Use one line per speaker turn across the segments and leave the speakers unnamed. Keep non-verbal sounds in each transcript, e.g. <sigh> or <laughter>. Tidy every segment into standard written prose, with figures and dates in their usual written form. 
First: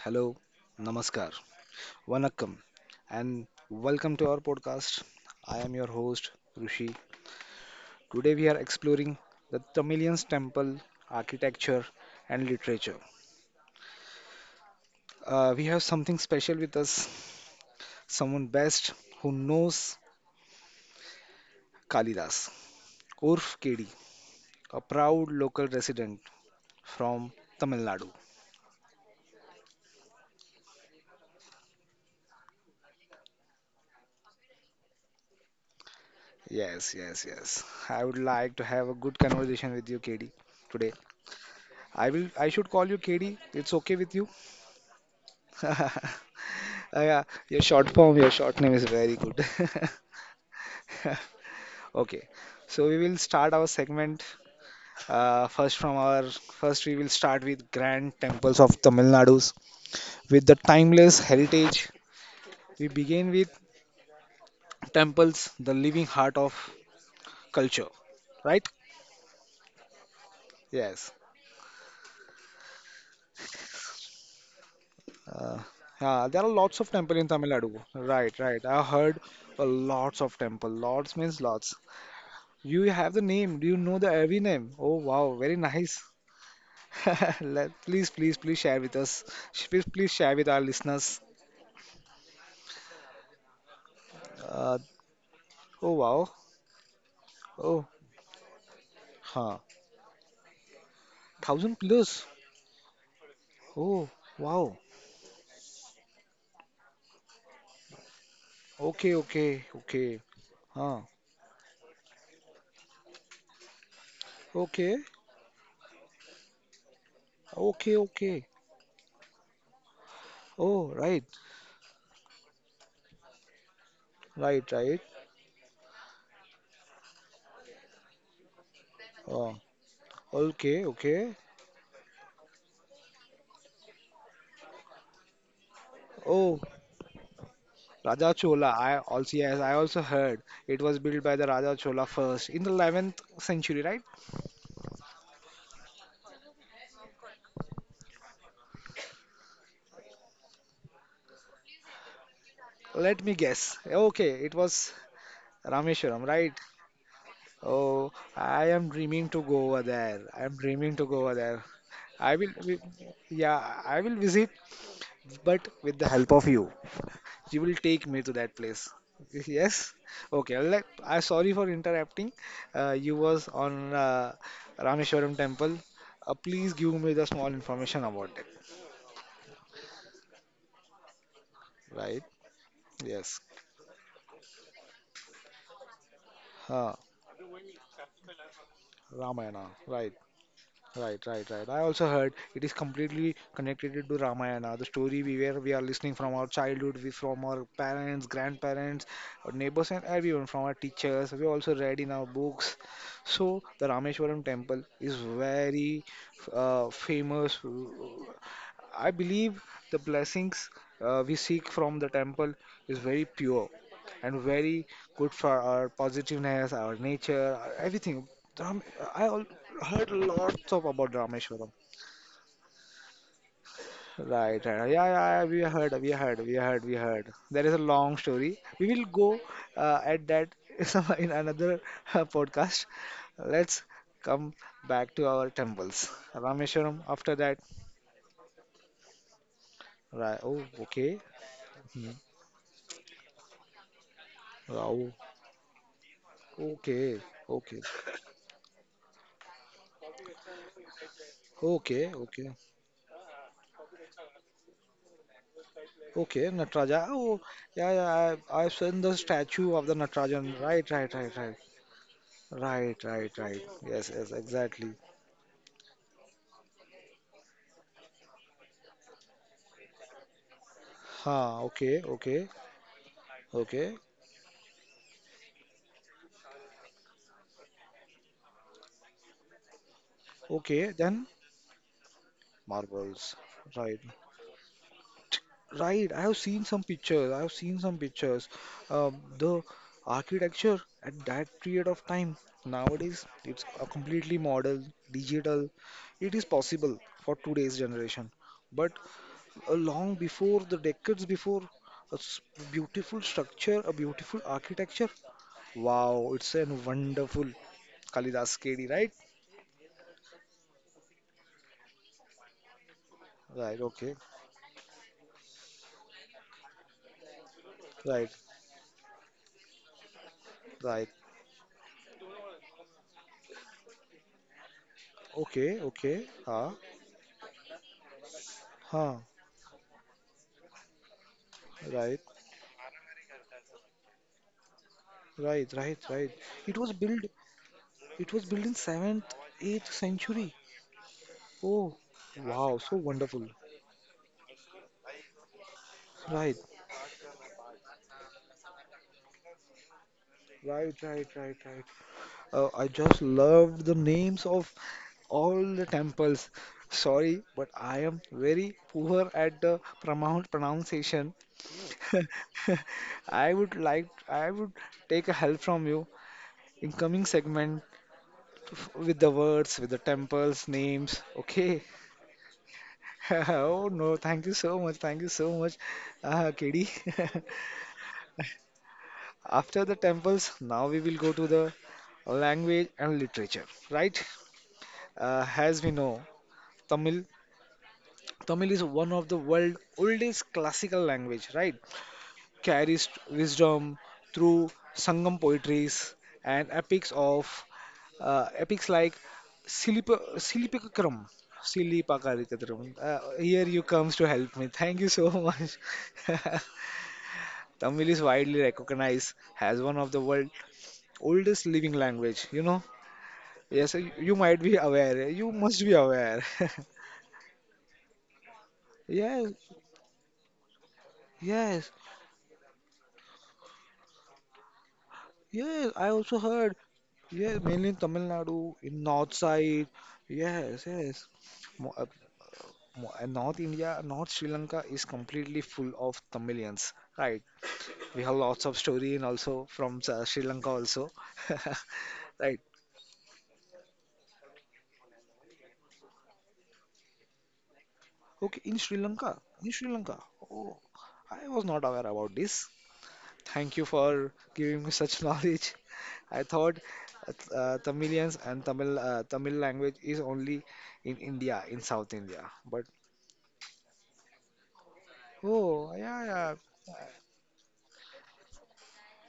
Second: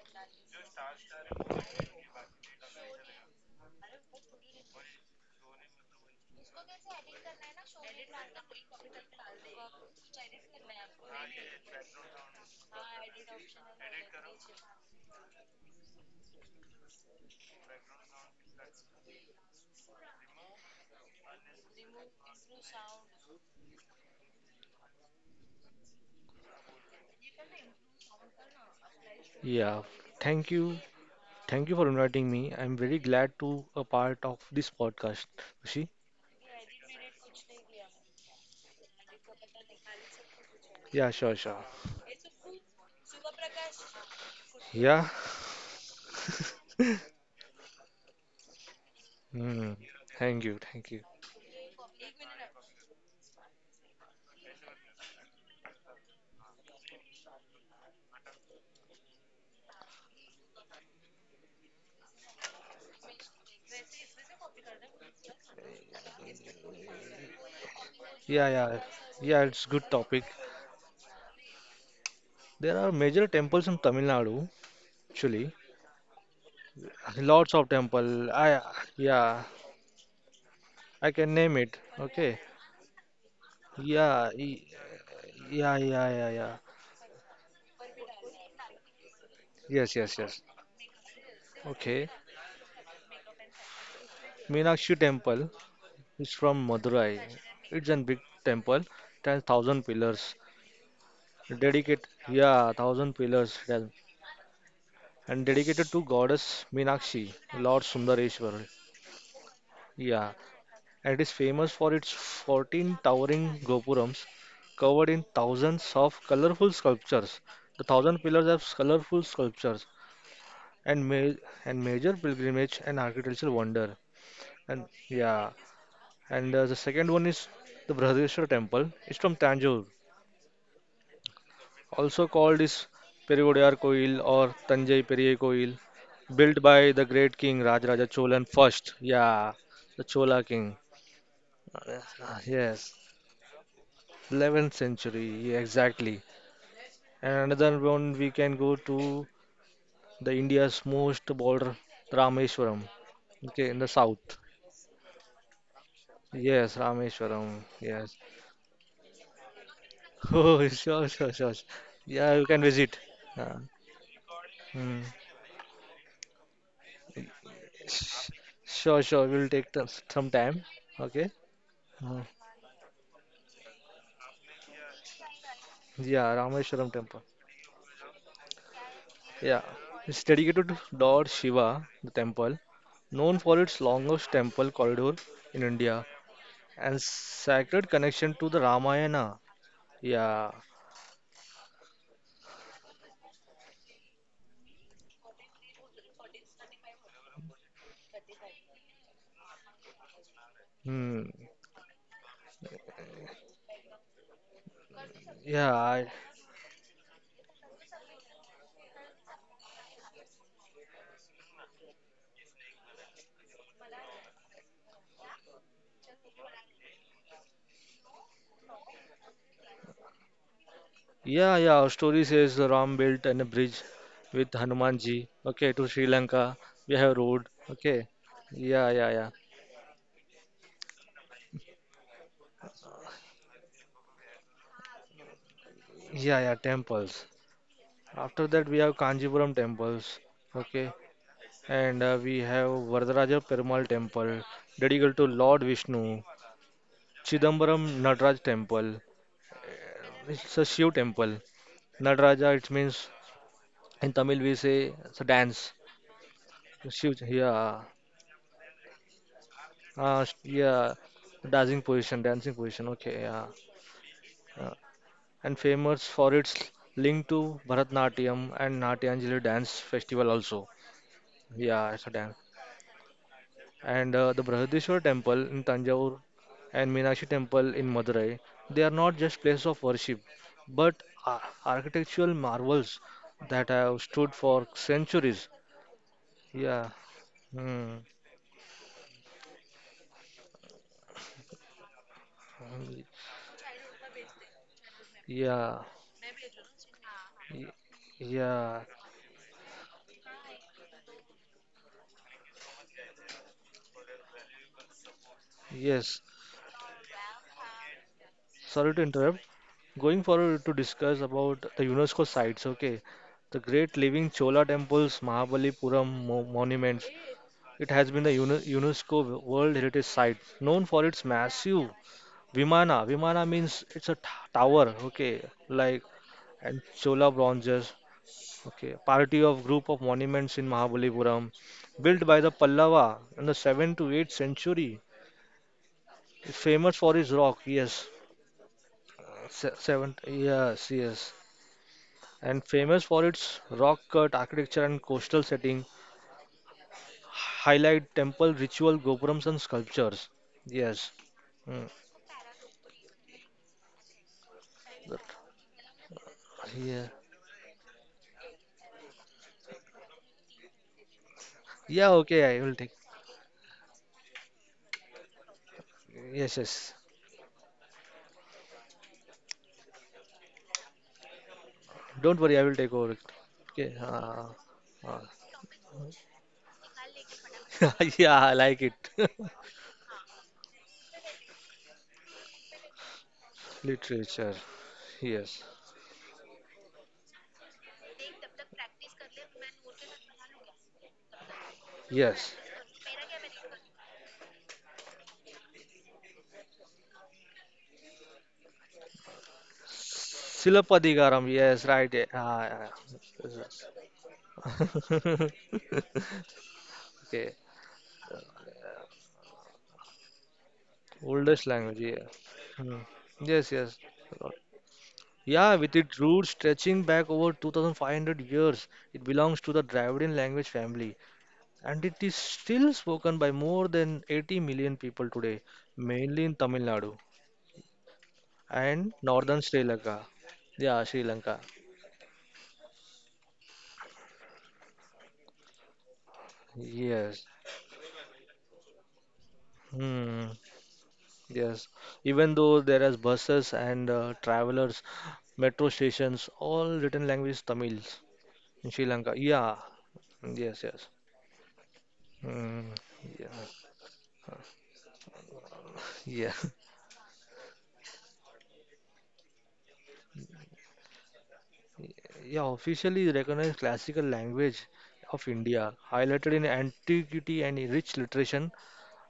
hello, namaskar, vanakkam, and welcome to our podcast. I am your host, Rishi. Today we are exploring the Tamilian's temple, architecture, and literature. We have something special with us, someone best who knows Kalidas, Urf KD, a proud local resident from Tamil Nadu.
Yeah, thank you. Thank you for inviting me. I'm very glad to a part of this podcast. Rishi?
Yes, yes, yes, I would like to have a good conversation with you, KD, today.
Yeah, sure, sure.
I will. I should call you KD. It's okay with you?
Yeah.
<laughs>
<laughs>
Yeah, your short form, your short name is very good.
Hmm.
<laughs>
Thank you, thank you.
Okay, so we will start our segment. First, from our first, we will start with grand temples of Tamil Nadu's with the timeless heritage. We begin with temples, the living heart of culture,
Yeah,
right?
yeah. Yeah, it's good topic.
Yes.
There are major temples in Tamil Nadu, actually.
Uh, yeah, there are lots of temple in Tamil
Lots of
Nadu.
temple.
Right,
I
right. I heard
Yeah,
a lots of temple.
I
Lots
can
means
name
lots.
it. Okay.
You have the name. Do you know the
Yeah,
every name? Oh wow, very
yeah,
nice.
yeah, yeah, yeah.
<laughs> Please, please, please share with us. Please,
Yes,
please
yes,
share
yes.
with our listeners.
Okay.
Uh,
Meenakshi Temple.
oh wow.
It's from Madurai.
Oh,
It's a big temple,
huh.
10,000 pillars,
Thousand
dedicated,
plus.
yeah, 1,000 pillars,
Oh wow.
and dedicated to goddess Meenakshi, Lord Sundareshwar.
Okay, okay, okay.
Yeah,
Huh.
and it is famous for its 14 towering gopurams
Okay,
covered in thousands of colorful sculptures. The
okay,
thousand pillars
okay.
have colorful sculptures
Oh
and
right,
ma and major pilgrimage and architectural wonder.
right,
And,
right.
yeah, and the second one is the Brihadeshwar temple. It's from
Oh,
Tanjore.
okay, okay.
Also called is Periyodiyar Koil or Tanjai Periyai Koil,
Oh,
built by the great king Rajaraja
Raja
Cholan
Chola.
first.
I also
Yeah,
Yes, I also
the Chola
heard
king.
it was built by the Raja Chola first in the
Yes,
11th century, right?
11th century, yeah, exactly. And another one we can go to the India's most border, Rameshwaram.
Let me
Okay,
guess.
in the
Okay,
south.
it was Rameshwaram, right?
Yes, Rameshwaram.
Oh,
Yes. <laughs>
I am dreaming to go over there. I am
Oh,
dreaming to
sure,
go
sure,
over
sure.
there.
Yeah,
I
you
will,
can
vi-
visit. Uh,
yeah, I will visit,
hmm.
but with the help of you. You will take me
Sh-
to that place.
Sure, sure. We'll take
Yes?
some
Okay,
time.
I'm
Okay.
sorry for
Uh,
interrupting. You was on Rameshwaram temple.
yeah,
Please
Rameshwaram
give me
temple.
the small information about it,
Yeah, it's dedicated to Lord Shiva, the
right?
temple, known
Yes.
for its longest temple corridor in India
Huh.
and sacred connection to the Ramayana.
Ramayana, right.
Yeah,
Right, right, right. I also heard it is completely connected to Ramayana, the story we where we are listening from our childhood, we from our parents, grandparents, our neighbors, and everyone from our
hmm.
teachers. We also read in our books. So the Rameshwaram temple is
Yeah,
very famous, I believe the blessings we seek from the temple is very pure and very good for our positiveness, our nature, our everything. Ram- I al- Heard lots of about
yeah,
Rameshwaram.
yeah. Our story says the Ram built a bridge with
Right, right. Yeah,
Hanumanji.
yeah, yeah, we
Okay, to
heard,
Sri
we heard, we
Lanka.
heard, we
We have
heard.
road.
There is a
Okay.
long story. We
Yeah,
will
yeah, yeah.
go at that <laughs> in another podcast. Let's come back to our temples.
Yeah, yeah,
Rameshwaram
temples.
after that.
After that, we have Kanjipuram temples.
Right. Oh,
Okay.
okay.
And
Hmm.
We have Vardaraja Perumal Temple,
Wow.
dedicated to Lord Vishnu.
Okay, okay,
Chidambaram Nataraj Temple. It's a Shiv temple.
okay, okay,
Nataraja, it means in Tamil we say it's a dance.
okay, Nataraja.
Shiv,
Oh,
yeah.
yeah, yeah, I've seen the statue of the Natarajan. Right,
Yeah.
right, right, right,
Dancing position, dancing position.
right,
Okay,
right,
yeah.
right. Yes, yes,
Yeah.
exactly.
And famous for its link to Bharatnatyam and Natyanjali dance festival also.
Ha,
Yeah,
okay,
it's a dance.
okay, okay,
And The Brihadishwar temple in Tanjavur and Meenakshi temple in Madurai, they are not just places of worship,
okay,
but
then
architectural marvels
marbles.
that
Right,
have stood for centuries.
right. I have seen some
Yeah.
pictures. I have seen
Hmm.
some pictures. The architecture at that period of time, nowadays, it's a completely modern, digital.
Yeah.
It is possible for
Y-
today's generation.
Yeah.
But long before the decades before a s- beautiful structure, a beautiful architecture,
Yes.
wow, it's a wonderful Kalidas, KD,
Sorry to
right?
interrupt. Going forward to discuss about the UNESCO sites, okay? The
Right,
great
okay.
living Chola temples, Mahabalipuram monuments. It has been
Right,
the UNESCO World Heritage Site, known for
right.
its massive Vimana. Vimana means it's a tower, okay,
Okay,
like
okay. Huh,
and Chola bronzes, okay,
huh.
party of group of monuments in Mahabalipuram,
Right,
built by the Pallava in the 7th to 8th century,
right, right, right. it was
famous for
built
its rock, yes,
it was built in 7th 8th
7th,
century.
yes, yes,
Oh,
and
wow, so
famous for
wonderful.
its rock cut architecture and coastal setting,
Right,
highlight temple ritual gopurams and sculptures,
right,
yes,
right, right, right.
mm.
I just loved the names of
But-
all the temples.
yeah,
Sorry, but I am very poor at the pronunciation.
yeah, okay, I will
<laughs>
take,
I would take a help from you
yes, yes.
in coming segment with the words, with the temples, names. Okay. <laughs>
Don't worry, I will take over.
Oh
Okay.
no, thank you so much.
Uh,
Thank you so much, KD.
<laughs> yeah, I like it. <laughs>
<laughs> After the temples, now we will go to the language and literature, right?
Literature.
Uh,
Yes.
as we know, Tamil Tamil is one of the world's oldest classical language, right?
Yes.
Carries wisdom through Sangam poetries and epics of epics like Silipikakram.
Silapadikaram. Yes, right.
Silipakarikatram. Here
Yes.
you comes to help me. Thank you so much. <laughs>
Okay.
Tamil is widely recognized as one of the world's
<laughs> Oldest
oldest living
language. Yeah.
language, you know?
Hmm. Yes,
Yes,
yes.
you might be aware. You
Yeah,
must be
with its
aware.
roots
<laughs>
stretching back over 2,500 years, it
Yes,
belongs to the Dravidian language family
yes.
and it is still spoken by more than 80 million people today,
Yes, I also
mainly in
heard.
Tamil Nadu
Yeah, mainly in Tamil Nadu, in
and
north
northern Sri
side.
Lanka.
Yes,
Yeah, Sri
yes.
Lanka.
Mo mo North India, North Sri Lanka is completely full of Tamilians,
Yes.
right? We have lots of story and also from Sri
Hmm.
Lanka also, <laughs>
Yes. Even
right?
though there is buses and travelers, metro stations, all written language Tamils
Okay, in
in
Sri
Sri Lanka.
Lanka, in
Yeah.
Sri Lanka. Oh,
Yes, yes.
I was not aware about this.
Hmm. Yeah.
Thank you for giving me such <laughs> knowledge. I
Yeah.
thought
<laughs>
Tamilians and Tamil language is only in India, in South India,
Yeah,
but
officially recognized classical language of India,
oh, yeah,
highlighted
yeah.
in antiquity and in rich literation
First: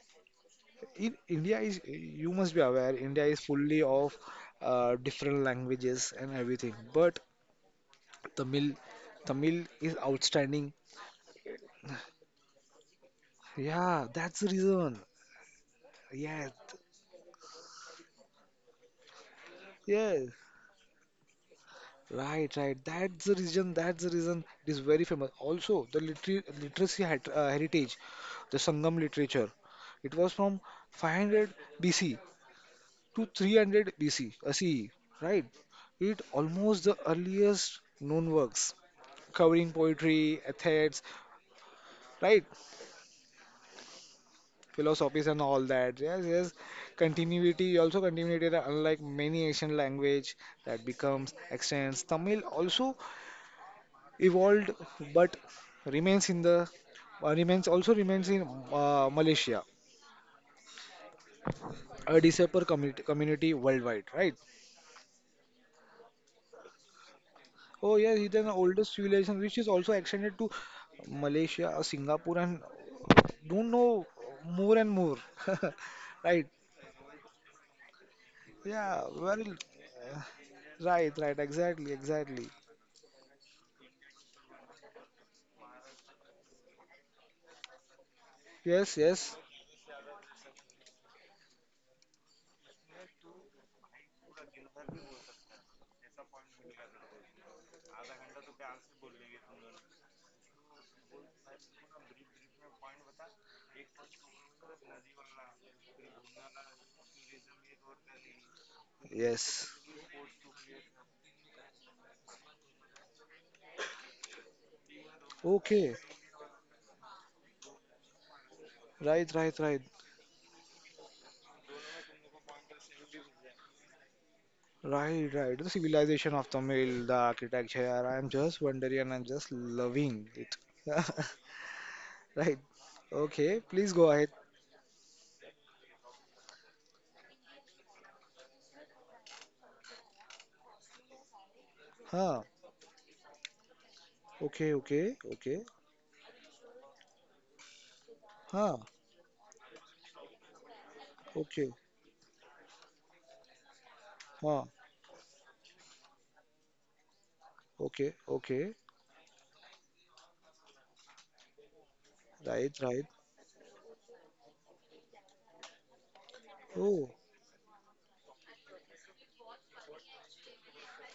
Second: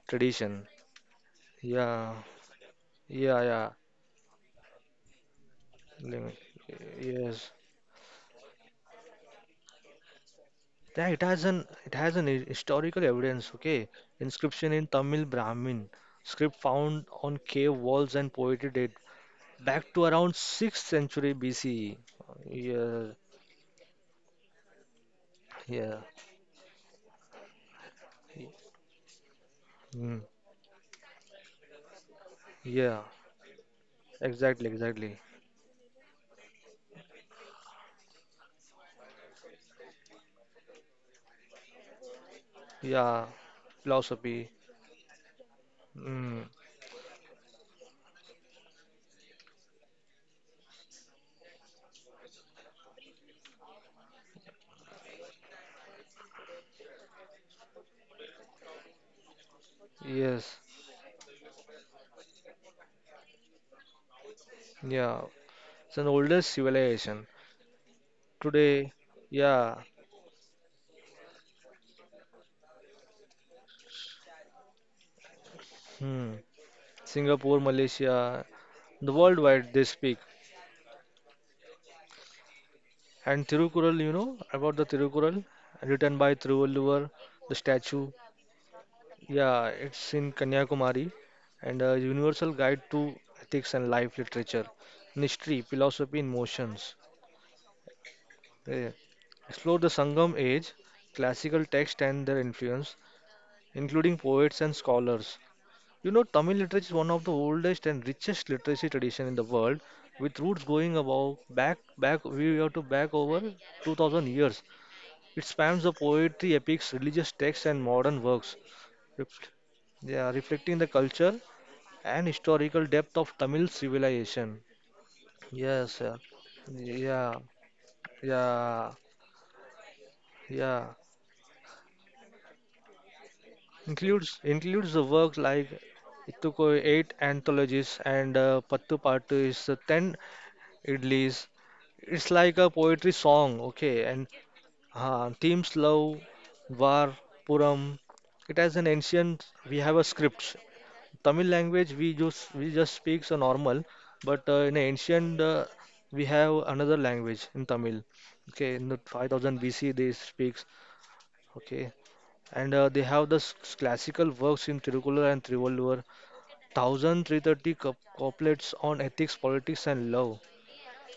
tradition.
In India is,
Yeah.
you must be aware, India is
Yeah, yeah.
fully of different languages and
Lim-
everything. But
Yes.
Tamil, Tamil is outstanding.
Yeah, it has an historical evidence, okay?
Yeah, that's the
Inscription in
reason.
Tamil Brahmin
Yes,
script found on cave walls and poetry date back to
yes.
around 6th century BCE.
Right, right.
Yeah,
That's the reason. That's the reason it is very famous. Also,
yeah,
the literacy hat heritage, the Sangam literature. It
mm,
was from 500 BC
yeah,
to 300 BC,
exactly,
CE,
exactly.
right? It almost the earliest known works, covering poetry, ethics, right?
Yeah, philosophy.
Philosophies and all that. Yes,
Mm,
yes. Continuity unlike many Asian language that becomes extends. Tamil also evolved but remains in the remains in Malaysia,
yes,
a disabled community, community worldwide, right?
yeah. It's an older civilization.
Oh yes, it's an
Today,
oldest civilization which is
yeah,
also extended to Malaysia, Singapore, and don't know more and more, <laughs>
hmm,
right?
Singapore, Malaysia,
Yeah,
the
well,
worldwide they speak.
right, right, exactly, exactly.
And Thirukural, you know about the Thirukural, written by Thiruvalluvar, the statue.
Yes, yes,
Yeah, it's in Kanyakumari, and a universal guide to ethics and life literature, mystery, philosophy in motions. Yeah. Explore the Sangam age, classical text and their influence, including poets and scholars. You know, Tamil literature is one of the oldest and richest literacy tradition in the
yes.
world, with roots going about back we have to back over 2,000 years. It spans the
Okay,
poetry, epics, religious texts, and modern works,
right,
ref-
right, right,
yeah, reflecting the culture and historical depth of Tamil civilization.
right, right. The
Yes, yeah,
civilization of Tamil, the
yeah,
architecture, I'm just
yeah,
wondering and I'm just loving it.
yeah.
<laughs> Right, okay, please go ahead.
Includes the work like Ittuko eight anthologies and Pattu Pattu is ten idlis. It's
Huh,
like a poetry song, okay, and
okay, okay, okay.
themes love, war, puram. It has
Huh,
an ancient. We have a script Tamil
okay,
language we just speak so normal, but
huh,
in ancient we have another language in Tamil.
okay,
Okay,
okay.
in the 5,000 BC they speaks. Okay,
Right,
and they
right.
have the classical works in Tirukkural and Trivolur,
Oh,
Thousand three thirty couplets on ethics, politics, and love.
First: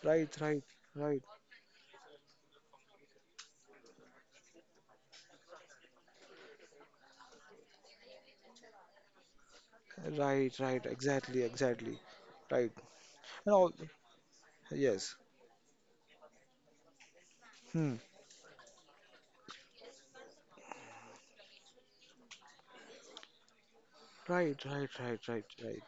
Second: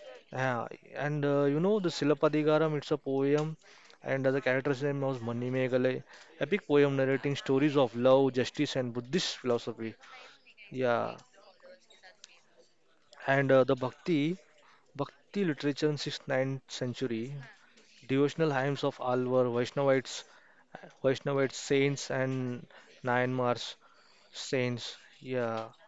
right, right,
Yeah,
right,
and you know the Silappadigaram, it's a poem, and the character's name was Manimegalai, epic poem narrating stories of love, justice, and Buddhist philosophy.
right, right,
Yeah.
exactly, exactly. Right.
And
And all,
the Bhakti,
yes.
Bhakti literature in 6th, 9th century,
Hmm.
devotional hymns of Alvar, Vaishnavite saints and Nayanmars
Right, right,
saints,
right, right,
yeah,
right.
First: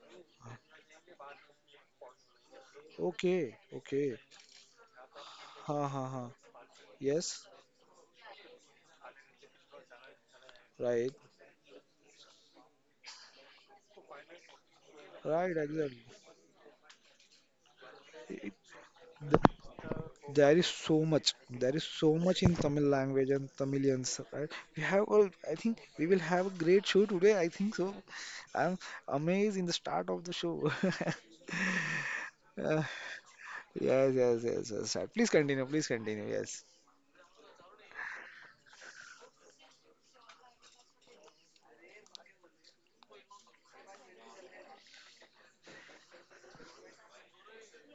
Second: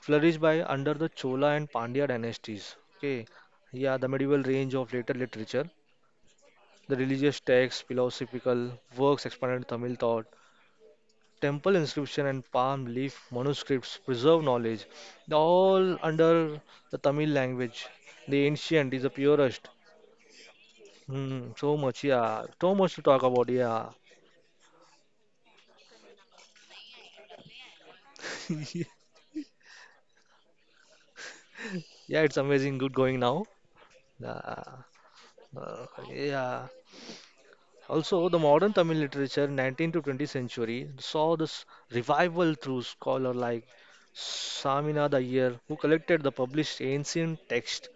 flourished by under the Chola and Pandya dynasties. Okay,
Okay,
yeah, the
okay.
medieval range of later literature,
Ha ha ha.
the
Yes,
religious texts, philosophical works expanded Tamil thought,
right,
temple inscription and palm leaf manuscripts preserve knowledge,
right, exactly.
all under the Tamil language. The ancient is the
Th-
purest.
There is so much.
Hmm,
There
so
is
much,
so much
yeah.
in
So
Tamil
much to talk
language
about,
and
yeah.
Tamilians, right? We have all, I think we will have a great show today. I think so. I'm
<laughs>
amazed in the start of the show. <laughs>
Yeah, it's amazing.
Uh,
Good going now.
yes, yes, yes,
Uh,
yes, right. Please continue, please continue. Yes.
yeah. Also, the modern Tamil literature, 19th to 20th century, saw this revival through scholar like Saminada Iyer, who collected the published ancient text.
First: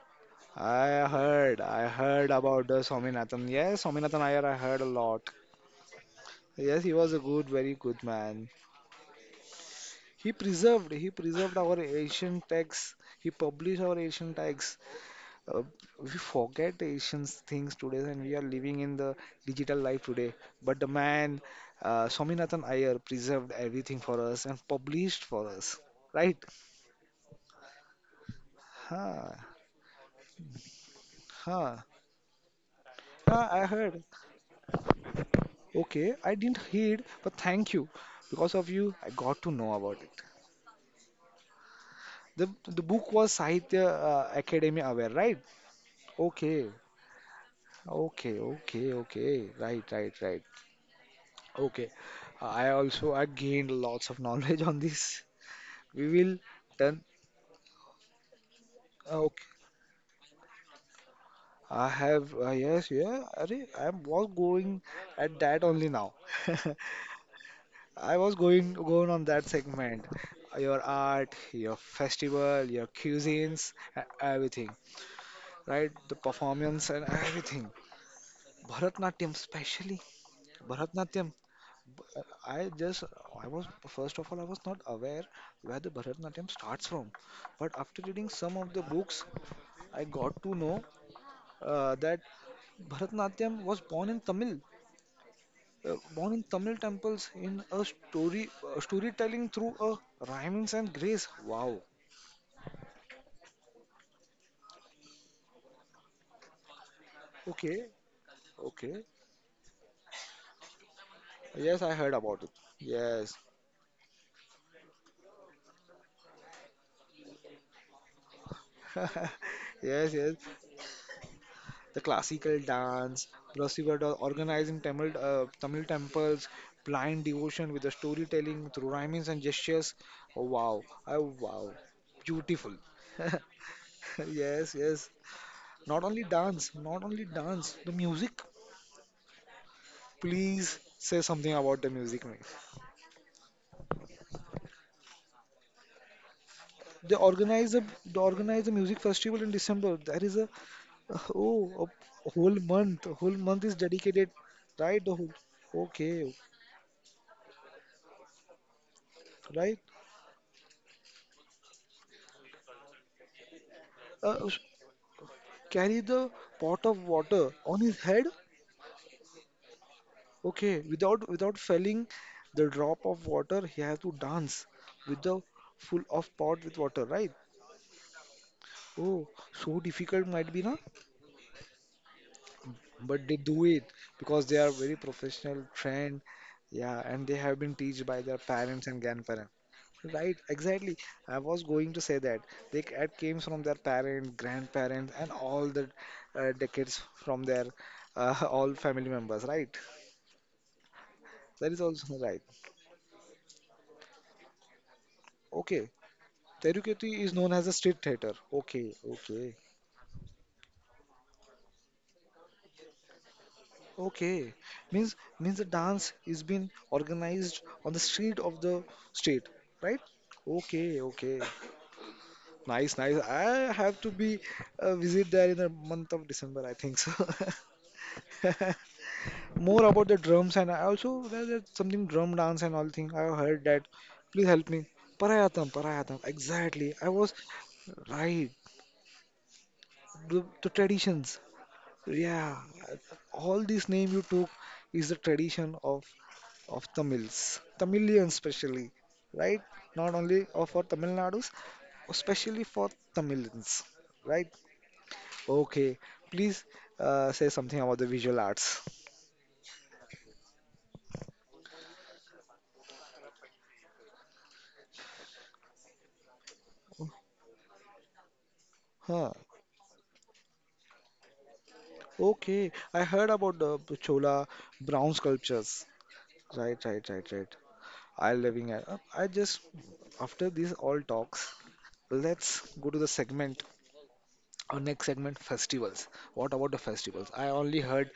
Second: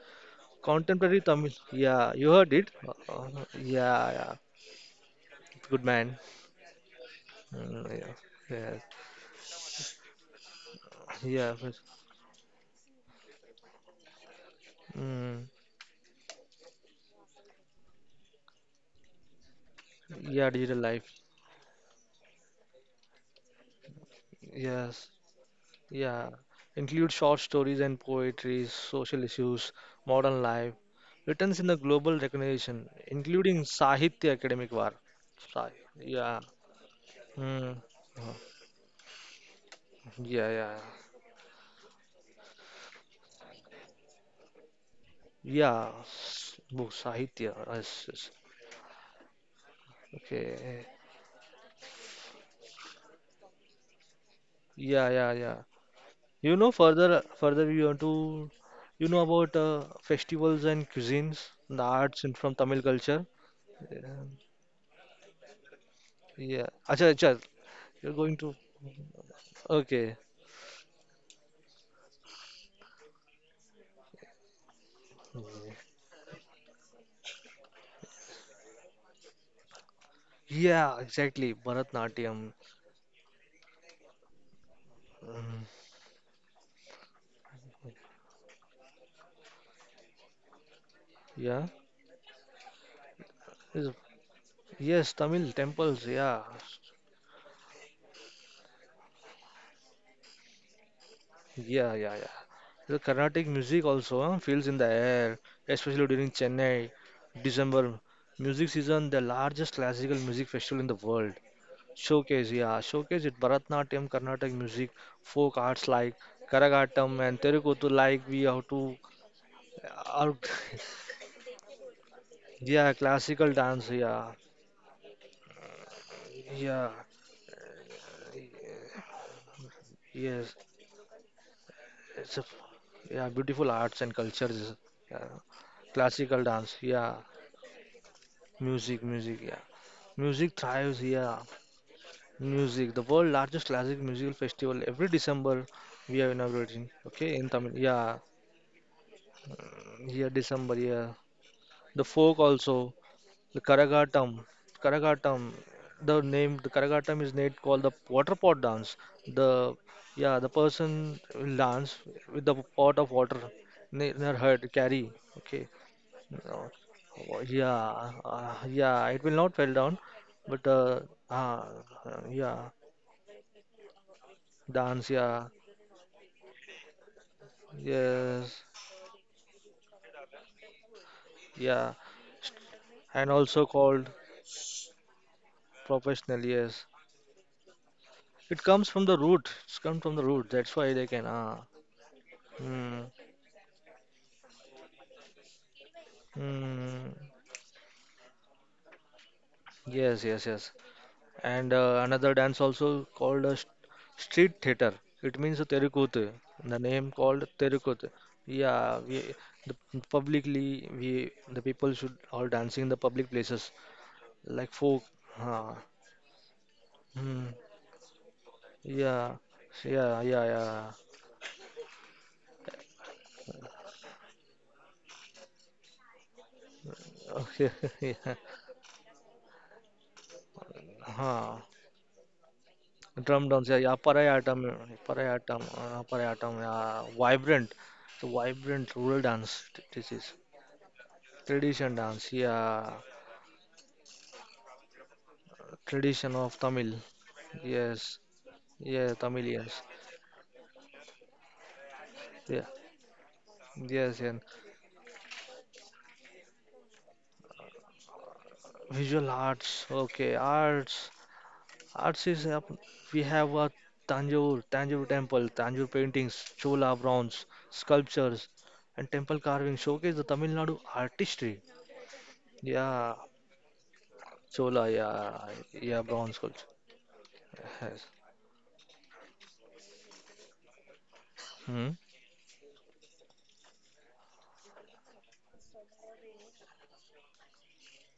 Contemporary Tamil.
I
Yeah,
heard
you heard
about
it.
the
Uh,
Swaminathan. Yes,
yeah,
Swaminathan
yeah.
Iyer, I heard a lot.
Good man.
Yes, he was a good, very
Mm,
good
yeah.
man.
Yes.
He
Yeah.
preserved our
Yes.
ancient texts. He published our ancient texts.
Mm,
Uh, we forget the ancient things today, and we are living in the digital life today.
yeah. Digital
But the
life.
man, Swaminathan Iyer, preserved everything for us and
Yes.
published for us,
Yeah.
right?
Include short stories and poetry, social
Huh,
issues, modern life. Returns in
huh.
the global recognition,
Huh,
including
I heard.
Sahitya Academic War. Sa-
Okay, I
Yeah.
didn't hear, but thank
Mm,
you. Because of you, I got to know about it.
yeah. Yeah.
The the book was Sahitya Academy aware, right?
Yeah.
Okay.
Book Sahitya. Yes, yes.
Okay, okay, okay. Right, right, right.
Okay.
Okay. I gained lots of <laughs> knowledge on
Yeah.
this.
Yeah. Yeah.
We will
You know,
turn.
further we want to, you know
Okay.
about festivals and cuisines, the
I
arts
have
and from Tamil
yes, yeah.
culture.
Arey, I
Uh,
was going at that only now.
yeah. Acha, acha.
<laughs>
You're
I was
going to.
going going on that segment.
Okay.
Your art, your festival, your cuisines, everything, right? The performance and everything. Bharatnatyam, specially
Yeah,
Bharatnatyam.
exactly. Bharatnatyam.
I just, I was, first of all, I was not aware
Mm,
where the Bharatanatyam starts from. But after reading some of the books, I got to know
yeah.
that Bharatanatyam was
Is- Yes, Tamil temples.
born
Yeah.
in Tamil temples in a story, storytelling through a rhymings and grace. Wow.
Yeah, yeah, yeah. The Carnatic music also feels in the air, especially during Chennai,
Okay.
December music
Okay.
season, the largest classical music festival in the world.
Yes, I heard about
Showcase,
it.
yeah, showcase
Yes.
it Bharatnatyam, Carnatic music, folk arts like Karagatam and Terukuttu like we have to,
Yes,
our,
yes, the classical
<laughs> yeah,
dance,
classical dance,
Rasivada
yeah,
organizing Tamil, Tamil temples,
yeah,
blind devotion with the storytelling through rhymings and gestures. Oh,
yes,
wow, oh, wow,
it's a,
beautiful.
yeah,
<laughs>
beautiful arts and cultures,
Yes, yes.
yeah,
Not only
classical
dance,
dance,
not
yeah,
only dance, the music.
music, yeah, music
Please
thrives,
say
yeah,
something about the music, man.
music, the world largest classic musical festival every December we are inaugurating, okay, in Tamil, yeah,
They organize the music festival in December. There
yeah,
is a
December, yeah,
oh
the
a
folk
whole
also.
month. A whole
The
month is dedicated,
Karagatam,
right? The whole,
Karagatam,
okay,
the name the Karagatam is made called the water pot dance. The
right?
yeah, the person will dance with the pot of water in her
Uh,
head, carry. Okay,
carry the
no.
pot of
Oh,
water on his
yeah,
head.
yeah, it will not fall down, but
Okay, without without
uh,
felling
yeah,
the drop of water, he has to dance
dance,
with the
yeah,
full of pot with water, right?
yes,
Oh, so difficult might be, na?
yeah,
But
and
they
also
do it
called
because they are very professional, trained,
professional, yes.
yeah, and they have been taught by their
It
parents
comes
and
from the root.
grandparents.
It's come from the
Right,
root. That's why
exactly.
they can.
I
Ah,
was going to say that they
hmm.
it came from their parents, grandparents, and all the decades
Mm,
from their <laughs> all family members, right?
yes, yes, yes. And
That is also <laughs>
Another
right.
dance also called a street theater. It means a
Okay.
terukuthu. The name
Teruketi is
called
known as a street
terukuthu.
theater. Okay,
Yeah, we
okay.
the publicly we the people should all dancing in the public places
Okay.
like folk.
Means Means the
Huh.
dance is being
Mm,
organized on the street of the
yeah,
state, right?
yeah, yeah, yeah.
Okay, okay. Nice, nice. I have to be visit there in the month of December, I think so.
Okay, <laughs> yeah.
<laughs> More about the drums and I also
Huh.
there's something drum dance and all thing. I
Drum
heard
dance, yeah,
that.
yeah,
Please help me. Parayatam, Parayatam.
parayatam,
Exactly.
yeah,
I was
vibrant, the
right.
vibrant rural dance. This is.
The traditions.
Tradition dance,
Yeah,
yeah.
all these name you took is the tradition
Tradition of
of
Tamil,
Tamils,
yes.
Tamilians especially,
Yeah, Tamil,
right?
yes.
Not only of for Tamil Nadus,
Yeah,
especially for Tamilians,
yes, and
right? Okay, please say something about the visual arts.
visual arts, okay. Arts is, up we have a Tanjore temple, Tanjore paintings, Chola bronze, sculptures, and
Huh.
temple carving showcase the Tamil Nadu artistry.
Okay, I
Yeah,
heard about the Chola
Chola,
brown
yeah,
sculptures.
yeah, bronze sculpture.
Right, right, right, right.
Yes.
I'll living at. I just, after these all talks,
Hmm.
let's go to the segment. Our next segment, festivals. What about the festivals? I only heard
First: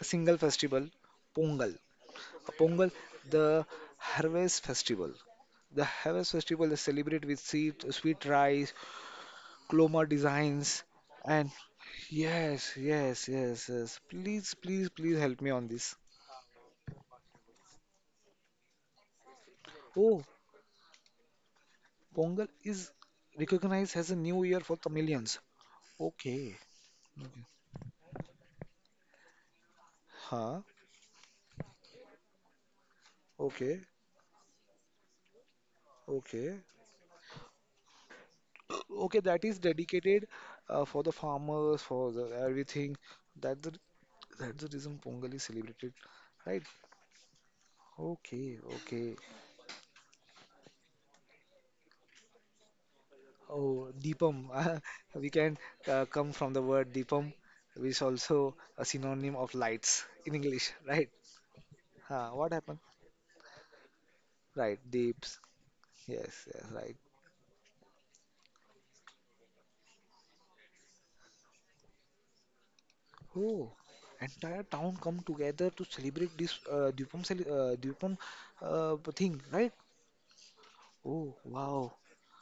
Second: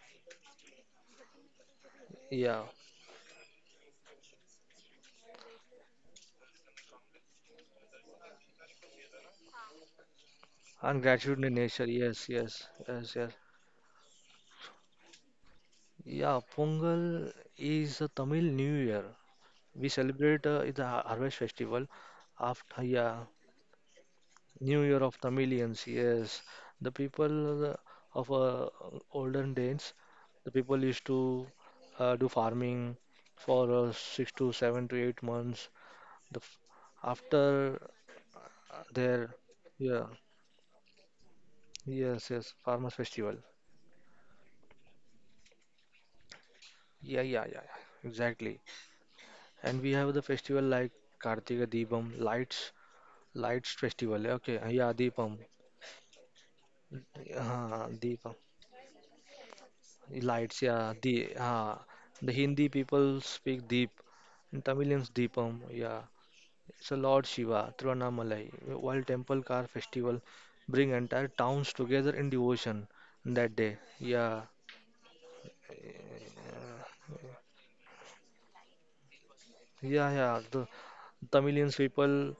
a single festival, Pongal.
Yeah,
Pongal, the harvest festival. The harvest festival is celebrated with sweet, sweet rice, cloma designs,
and gratitude
and
in nature. Yes, yes,
yes,
yes,
yes,
yes.
yes, yes. Please, please, please help me on this.
Yeah, Pongal is a Tamil New Year. We
Oh,
celebrate the harvest festival
Pongal
after,
is
yeah,
recognized as a new year for
New Year of
Tamilians.
Tamilians. Yes,
Okay.
the people of olden days, the
Huh?
people used to do farming for
Okay.
6 to 7 to 8 months. The f
Okay.
after
Okay,
their,
that is
yeah,
dedicated for the farmers, for the
yes, yes, farmers
everything.
festival.
That's the that's the reason Pongal is celebrated, right?
Yeah, yeah yeah yeah,
Okay,
exactly.
okay.
And we have the festival like Kartika Deepam lights. Lights
Oh,
festival.
Deepam.
Okay. Yeah,
<laughs> We
Deepam.
can come from the word Deepam, which is
Deepam.
also a synonym of lights in
Lights.
English,
Yeah.
right?
The uh,
Huh,
the
what
Hindi
happened?
people speak Deep. In
Right,
Tamilians
deeps.
Deepam. Yeah.
Yes, yes,
It's
right.
a Lord Shiva, Tiruvannamalai. While temple car festival bring entire towns together in devotion that
Oh,
day. Yeah.
entire town come together to celebrate this Deepam, Deepam thing, right?
Yeah, yeah. The
Oh,
Tamilians
wow.
people,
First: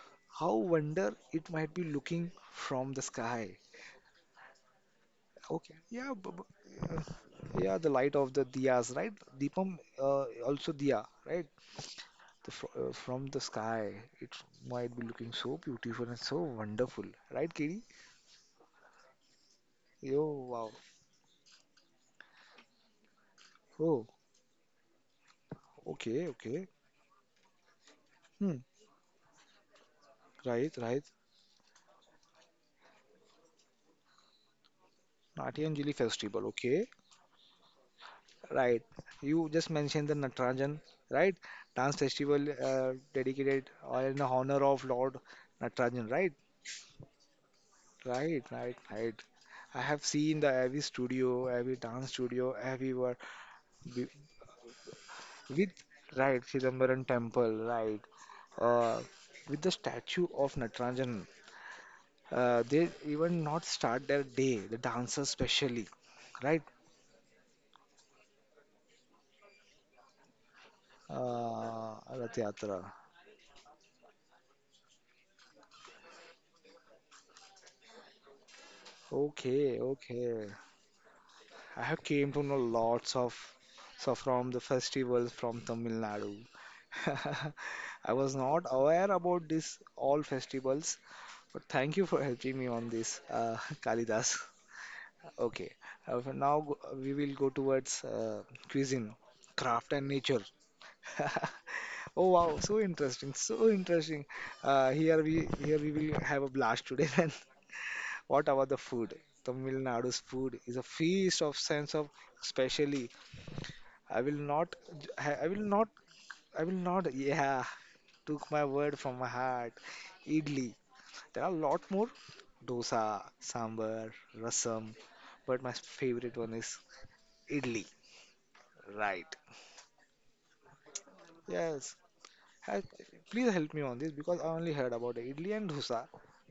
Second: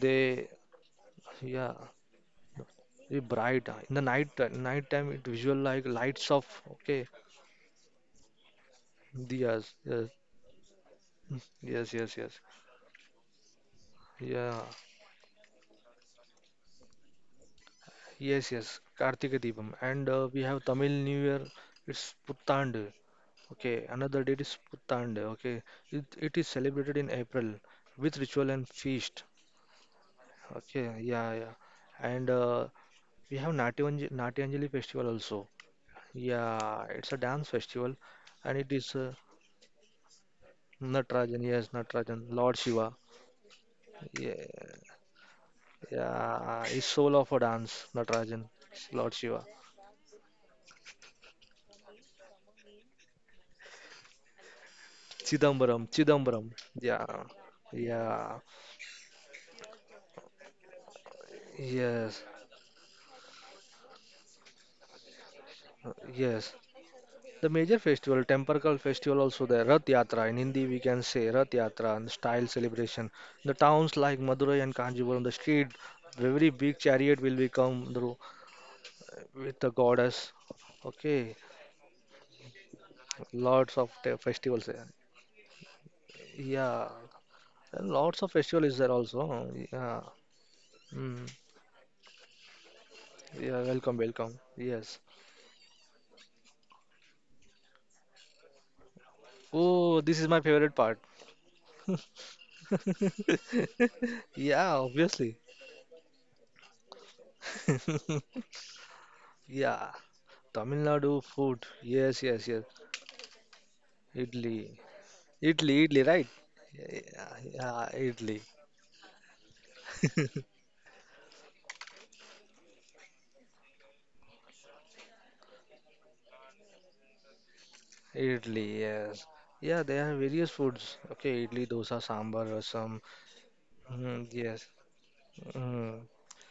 they
How wonder it
yeah
might be looking from the
they
sky.
bright in the night night time it visual
Okay,
like
yeah,
lights of okay
yeah, the light of the diyas, right?
diyas,
Deepam,
yes,
also diya, right?
yes, yes, yes.
The, fr from the sky, it
Yeah,
might be looking so beautiful and so wonderful, right, Kiri?
yes, yes, Kartika Deepam. And We
Oh,
have
wow.
Tamil New Year, it's Puttaandu. Okay,
Oh,
another date is Puttaandu. Okay, it,
okay,
it is
okay.
celebrated in April with ritual
Hmm.
and feast.
Right,
Okay,
right.
yeah, yeah. And We have Natyanjali, festival also.
Natyanjali festival, okay.
Yeah, it's a dance festival and it
Right.
is
You just mentioned the Natranjan, right?
Natarajan, yes,
Dance
Natarajan,
festival
Lord Shiva.
dedicated in
Yeah,
honor of Lord Natarajan, right?
yeah, is soul of a dance,
Right,
Natarajan,
right,
Lord
right.
Shiva.
I have seen the every studio, every dance studio, everywhere wi- with
Chidambaram,
right
Chidambaram.
Chidambaram
Yeah,
temple, right,
yeah,
uh, with the statue of Natarajan.
yes,
They even not start their day, the dancers specially,
yes.
right?
The major festival, Tempercal festival, also there. Rath Yatra in Hindi we can say Rath Yatra and
Rath
style
Yatra.
celebration. The towns like Madurai and Kanjipuram, the street, very big chariot will be come through with the
Okay,
goddess.
okay.
Okay,
I have came to know lots of,
lots of te-
so from the
festivals there.
festivals from Tamil Nadu.
Yeah,
<laughs>
and
I
lots of
was
festival
not
is there
aware about
also.
this
Yeah,
all festivals,
mm.
but thank you for helping me on this,
Yeah,
<laughs>
welcome, welcome.
Kalidas.
Yes.
Okay, for now we will go towards cuisine, craft,
Oh,
and
this is my
nature.
favorite part.
<laughs> Oh wow, so interesting, so
<laughs>
interesting.
Yeah,
Uh, here
obviously.
we here we will have a blast today. <laughs> Then what about the food? Tamil
Yeah.
Nadu's food is
Tamil
a
Nadu
feast of
food.
sense of
Yes, yes, yes.
especially. I will
Idli.
not, I will
Idli,
not,
idli, right?
I will not.
Yeah,
Yeah,
yeah, idli.
took my word from my heart. Idli. There are a lot more dosa, sambar, rasam, but my favorite one is idli.
Idli, yes.
Right.
Yeah, there are various foods. Okay, idli,
Yes.
dosa, sambar,
Help,
rasam.
please help me on this
Mm,
because I
yes.
only heard about idli and
Mm,
dosa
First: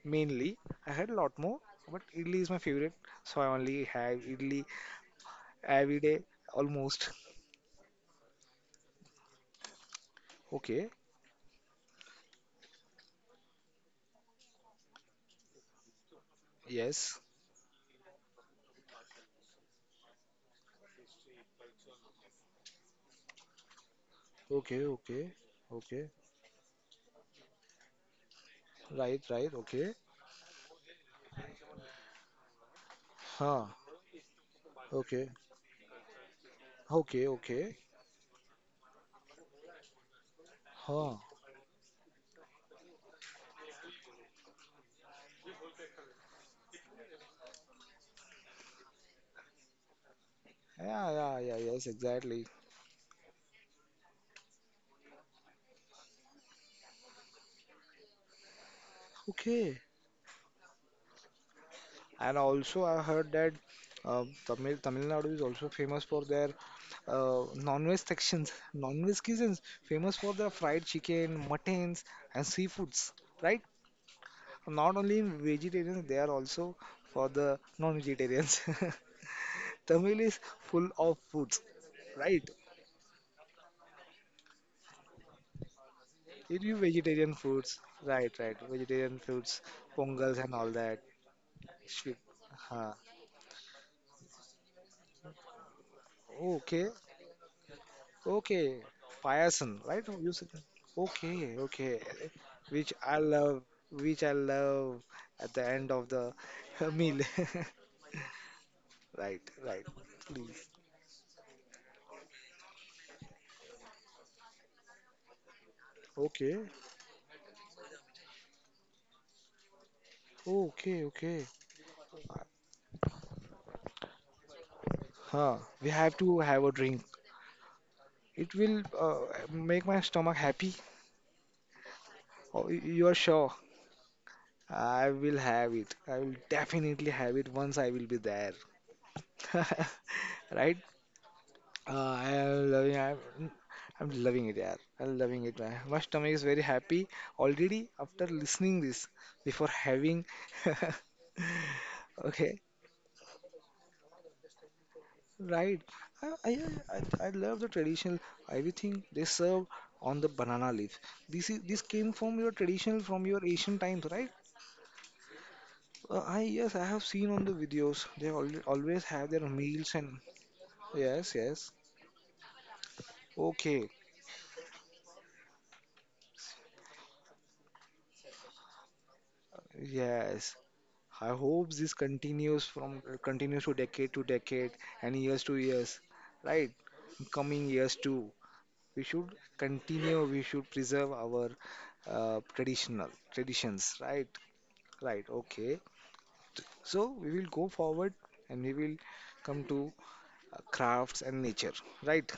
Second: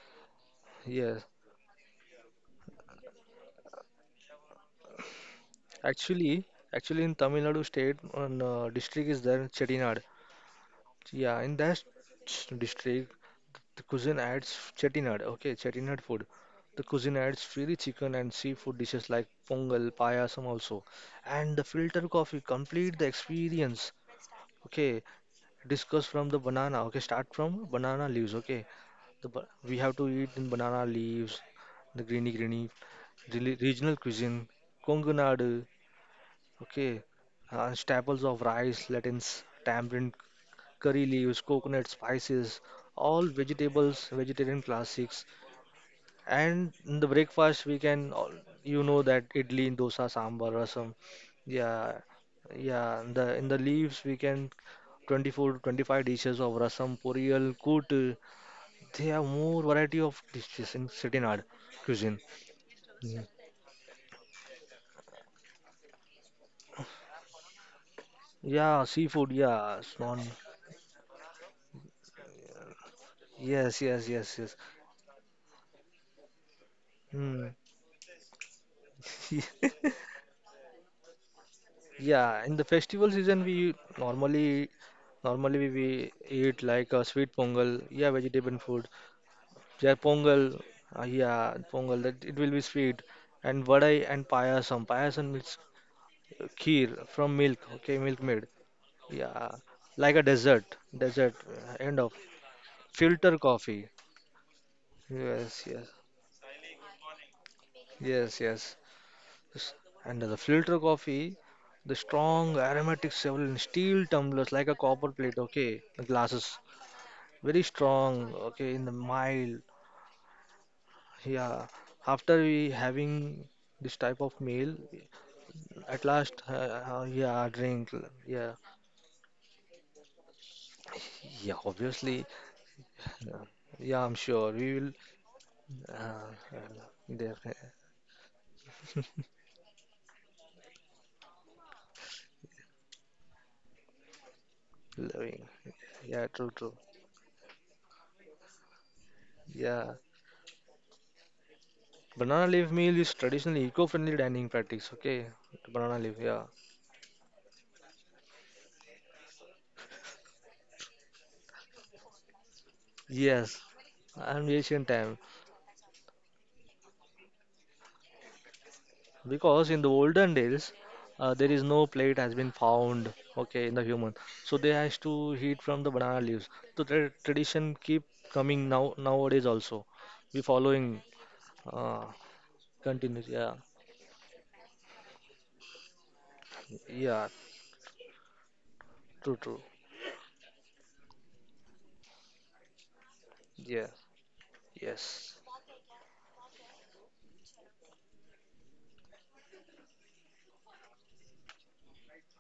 mainly. I heard a
yes.
lot more, but idli is my favorite, so I only have idli every day
Actually, actually,
almost.
in Tamil Nadu state, one district is there, Chettinad.
Okay.
Yeah, in that s- district, the cuisine adds chettinad, okay, chettinad food. The cuisine
Yes.
adds fiery chicken and seafood dishes like pongal, payasam also. And the filter coffee complete the experience.
Okay,
Okay,
okay,
discuss
okay.
from the banana. Okay, start from banana leaves. Okay,
Right,
the, ba-
right,
we
okay.
have to eat in banana leaves, the greeny greeny, reli-
Huh.
regional cuisine, Kongu
Okay,
Nadu. Okay,
okay,
and
okay.
staples of rice, lentils, tamarind, curry
Huh.
leaves, coconut spices, all vegetables, vegetarian classics. And in the breakfast, we can, all- you know, that idli, dosa, sambar, rasam.
Yeah, yeah, yeah, yes,
Yeah,
exactly.
yeah. In the leaves, we can 24 to 25 dishes of rasam, poriyal, kut. They have more
Okay.
variety of dishes in Chettinad cuisine.
And also, I
Mm.
heard that Tamil Nadu is also famous for their non-veg sections,
Yeah,
non-veg
seafood.
cuisines,
Yeah, non.
famous for their fried chicken, muttons, and seafoods, right?
Yes, yes, yes, yes.
Not only in vegetarians, they are also for
Hmm.
the non-vegetarians.
<laughs>
<laughs> Tamil is full of foods,
Yeah,
right?
in the festival season we normally normally we eat
It is
like a sweet
vegetarian foods,
pongal, yeah,
right,
vegetable
right.
food.
Vegetarian foods,
Yeah,
pongals and
pongal,
all that.
yeah, pongal
Sweet.
that it will be
Huh.
sweet and vadai and payasam. Payasam means
Okay,
kheer from milk, okay, milk made.
okay,
Yeah,
Payasan, right?
like a
You said that.
dessert, dessert
Okay,
end
okay.
of
Which I
filter
love,
coffee.
which I love at
Yes,
the
yes,
end of the <laughs> meal. <laughs>
yes, yes.
Right,
S-
right.
And the
Please.
filter coffee, the strong aromatic several in steel tumblers like a copper plate, okay, the glasses
Okay,
very strong, okay, in the mild.
okay, okay.
Yeah, after we having this type of meal
Huh. We
at
have
last,
to have a drink.
yeah, drink, yeah.
It will make my stomach happy.
Yeah, obviously.
Oh, you are
uh,
sure?
yeah, I'm sure we will.
I will have it. I
uh,
will definitely have it
definitely.
once I will be there. <laughs> Right? I am loving. I'm loving it, yeah. I'm
Loving.
loving it, man. My
Yeah,
stomach is
true,
very
true.
happy already after listening this. Before
Yeah,
having, <laughs>
banana
okay,
leaf meal is traditional eco-friendly dining practice, okay,
right.
banana leaf.
I,
Yeah,
I, I love the traditional everything they serve on the banana leaf. This came from your traditional from your
yes,
Asian times, right?
I'm Asian time.
I yes, I have seen on the videos. They al always have their
Because in the
meals and
olden days,
yes,
there is
yes.
no plate has been found, okay, in the
Okay,
human. So they has to heat from the banana leaves. So the tradition keep coming now nowadays also. We
yes.
following.
I hope this
uh, continues. Yeah,
continues to decade and years to years, right?
yeah,
Coming years too. We should
true, true.
continue. We should preserve our traditional
Yeah,
traditions, right? Right.
yes,
Okay. So we will go forward and we will come to crafts and nature, right?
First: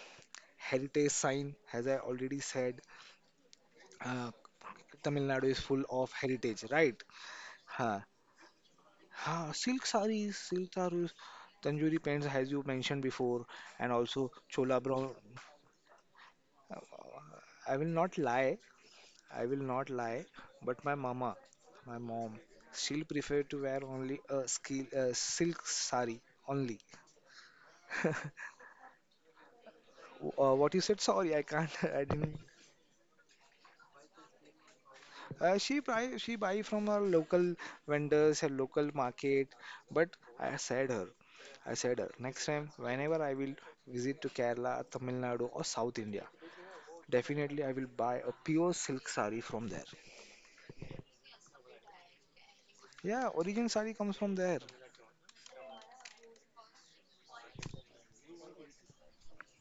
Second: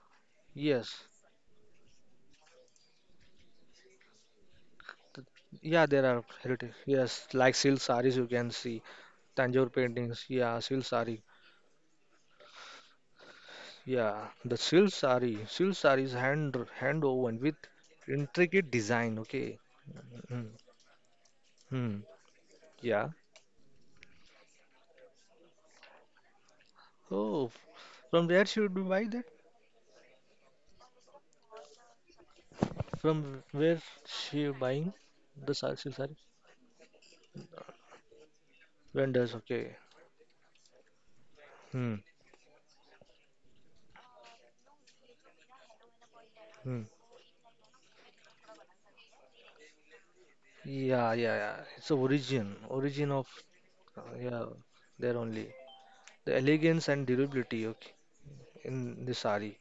yes.
Heritage sign, as I already said, uh, Tamil
Th-
Nadu is full
Yeah, there
of
are
heritage,
heritage.
right?
Yes, like silk
Huh.
sarees you can see,
Ha,
Tanjore paintings. Yeah,
silk
silk
sarees,
saree.
Tanjori pants, as you mentioned before, and
Yeah,
also
the
chola
silk
brown.
sari. Silk sari is hand woven with
I will not lie,
intricate design.
I will
Okay.
not lie,
Mm,
but my mama, my
mm,
mom, she'll
yeah.
prefer to wear only a skill, silk saree only.
Oh, from where she would buy that?
What you said, sorry, I can't, <laughs> I didn't.
From where she buying the sari,
She
silk sari?
buy, she buy from her local vendors, her local
Vendors.
market,
Okay.
but I said her. I
Hmm.
said, her. Next time, whenever I will visit to Kerala, Tamil Nadu, or South India,
Hmm.
definitely, I will buy a pure silk sari from there.
Yeah, yeah, yeah. It's a origin, origin of
Yeah, origin sari comes from
yeah,
there.
there only the elegance and durability. Okay, in the sari,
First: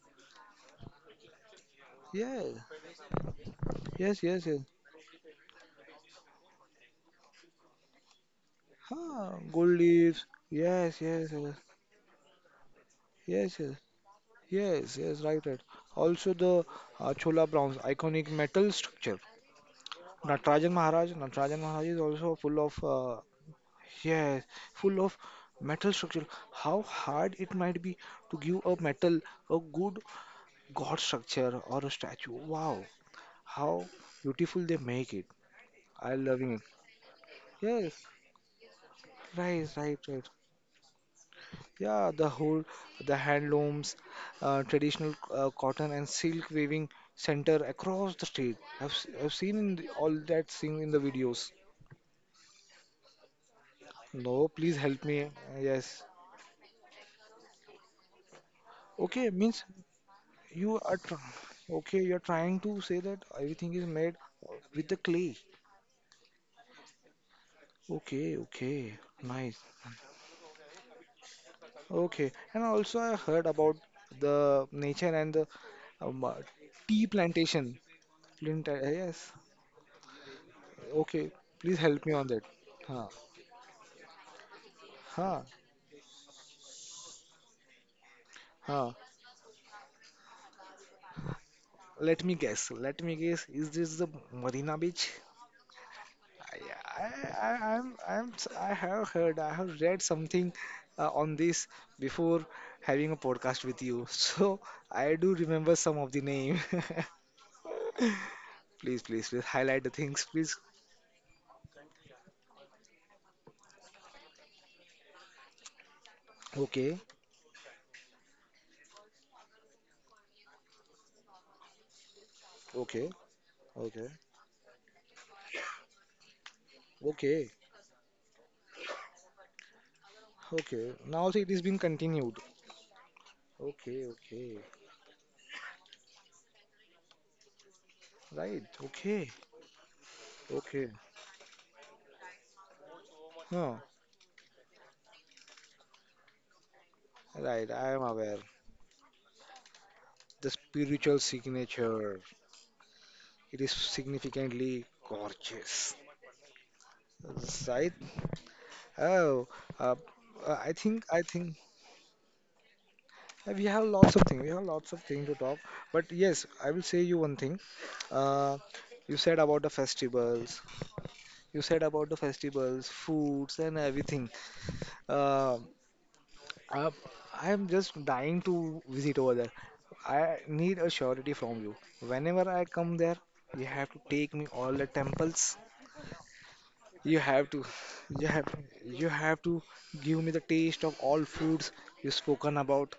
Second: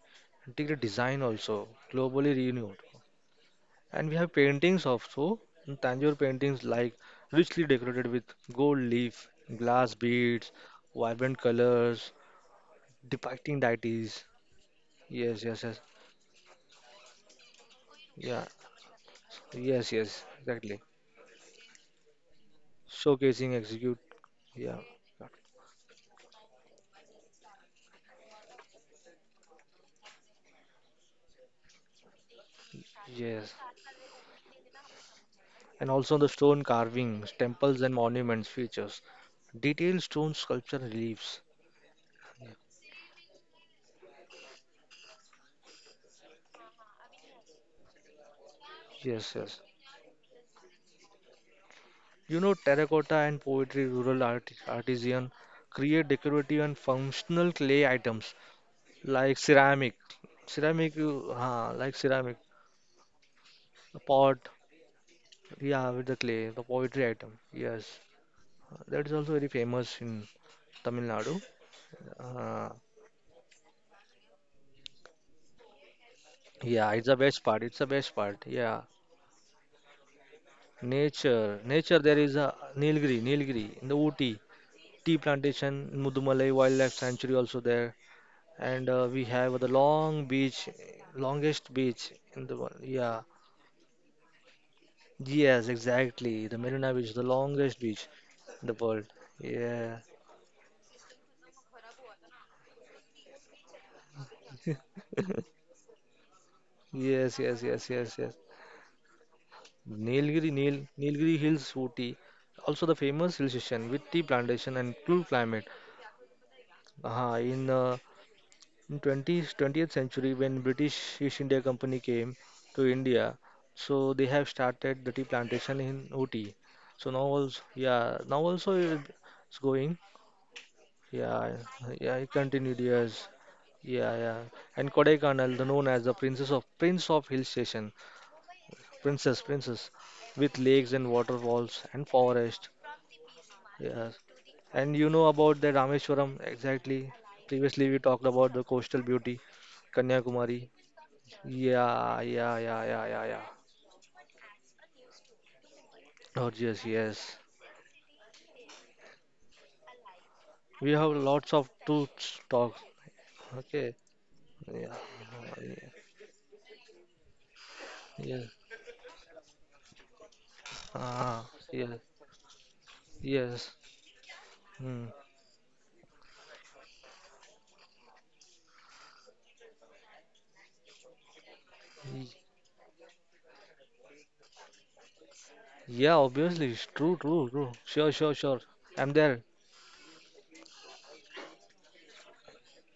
intricate design also globally
Yeah,
renowned. And we
yes,
have
yes, yes.
paintings also, Tanjore paintings like richly decorated with gold leaf,
Huh, gold
glass
leaves.
beads,
Yes, yes,
vibrant
yes,
colors, depicting
yes, yes,
deities.
yes, yes, right,
Yes,
right.
yes, yes.
Also, the Chola bronze, iconic
Yeah,
metal structure.
yes, yes,
Natarajan
exactly.
Maharaj, Natarajan Maharaj is also full of,
Showcasing execute.
yes,
Yeah,
full of metal structure. How hard it might be to give a metal a good god structure or a statue. Wow,
yes.
how beautiful they make it.
And
I
also the
loving it.
stone carvings, temples and
Yes,
monuments features,
right, right,
detailed
right.
stone sculpture reliefs.
Yeah, the whole the handlooms, traditional cotton and silk weaving center across the state. I've
Yes,
seen
yes.
in the, all that thing in the videos.
You know, terracotta and poetry, rural
No,
art,
please help me.
artisan
Yes.
create decorative and functional clay items
Okay,
like
means
ceramic,
you are
ceramic,
tr
you, like
okay. You're
ceramic
trying to say that everything is made
pot,
with the clay.
yeah, with the clay, the poetry item. Yes,
Okay, okay,
that is also very
nice.
famous in Tamil Nadu.
Okay, and
Uh,
also I heard about the nature and the um, uh,
yeah,
tea
it's the best part.
plantation.
It's the best part.
Flint,
Yeah,
yes. Okay,
nature,
please
nature.
help me
There
on
is
that.
a
Huh,
Nilgiri, Nilgiri in the Ooty tea
huh,
plantation, in Mudumalai Wildlife Sanctuary also there.
huh.
And we have the long beach, longest beach
Let me
in the
guess.
world.
Let me
Yeah,
guess. Is this the Marina Beach?
yes, exactly. The Marina
I,
Beach, the longest beach in
I am I am I
the world.
have heard, I have
Yeah,
read something on this before having a podcast with you. <laughs> So I do remember some of the name. <laughs>
yes, yes, yes, yes, yes.
Please, please, please highlight the things,
Nilgiri,
please.
Nil, Nilgiri Hills, Ooty, also the famous hill station with tea plantation and cool climate.
Okay,
In in 20th, 20th century when British East India Company came to
okay,
India,
okay,
so they have started the tea plantation in Ooty. So now
okay,
also, yeah, now also it- it's going.
okay. Now it
Yeah,
is being
yeah, it
continued.
continued years.
Okay,
Yeah, yeah.
okay.
And Kodaikanal, the known as the Princess of Prince of Hill Station,
Right, okay,
Princess, Princess, with
okay.
lakes and waterfalls and forest.
Oh
Yes. And you know about the Rameswaram exactly.
right, I
Previously we
am
talked
aware.
about the coastal beauty,
The
Kanyakumari.
spiritual signature,
Yeah, yeah, yeah, yeah, yeah, yeah.
it is significantly gorgeous.
Oh, yes, yes.
Right? Oh, uh, I
We
think,
have
I
lots
think
of to talk.
uh, we have
Okay.
lots of things. We have lots
Yeah.
of things to talk. But yes, I will say you one thing.
Yeah.
Uh, you said about the festivals.
Ah,
You said
yeah.
about the festivals, foods, and
Yes.
everything.
Hmm.
Uh, Uh, I am just dying to visit over there. I need a surety from you.
Y-
Whenever I come there, you have to take me all the temples.
Yeah, obviously. It's
You
true,
have
true,
to,
true. Sure,
you
sure,
have,
sure.
you
I'm
have
there.
to give me the taste of all foods you spoken about.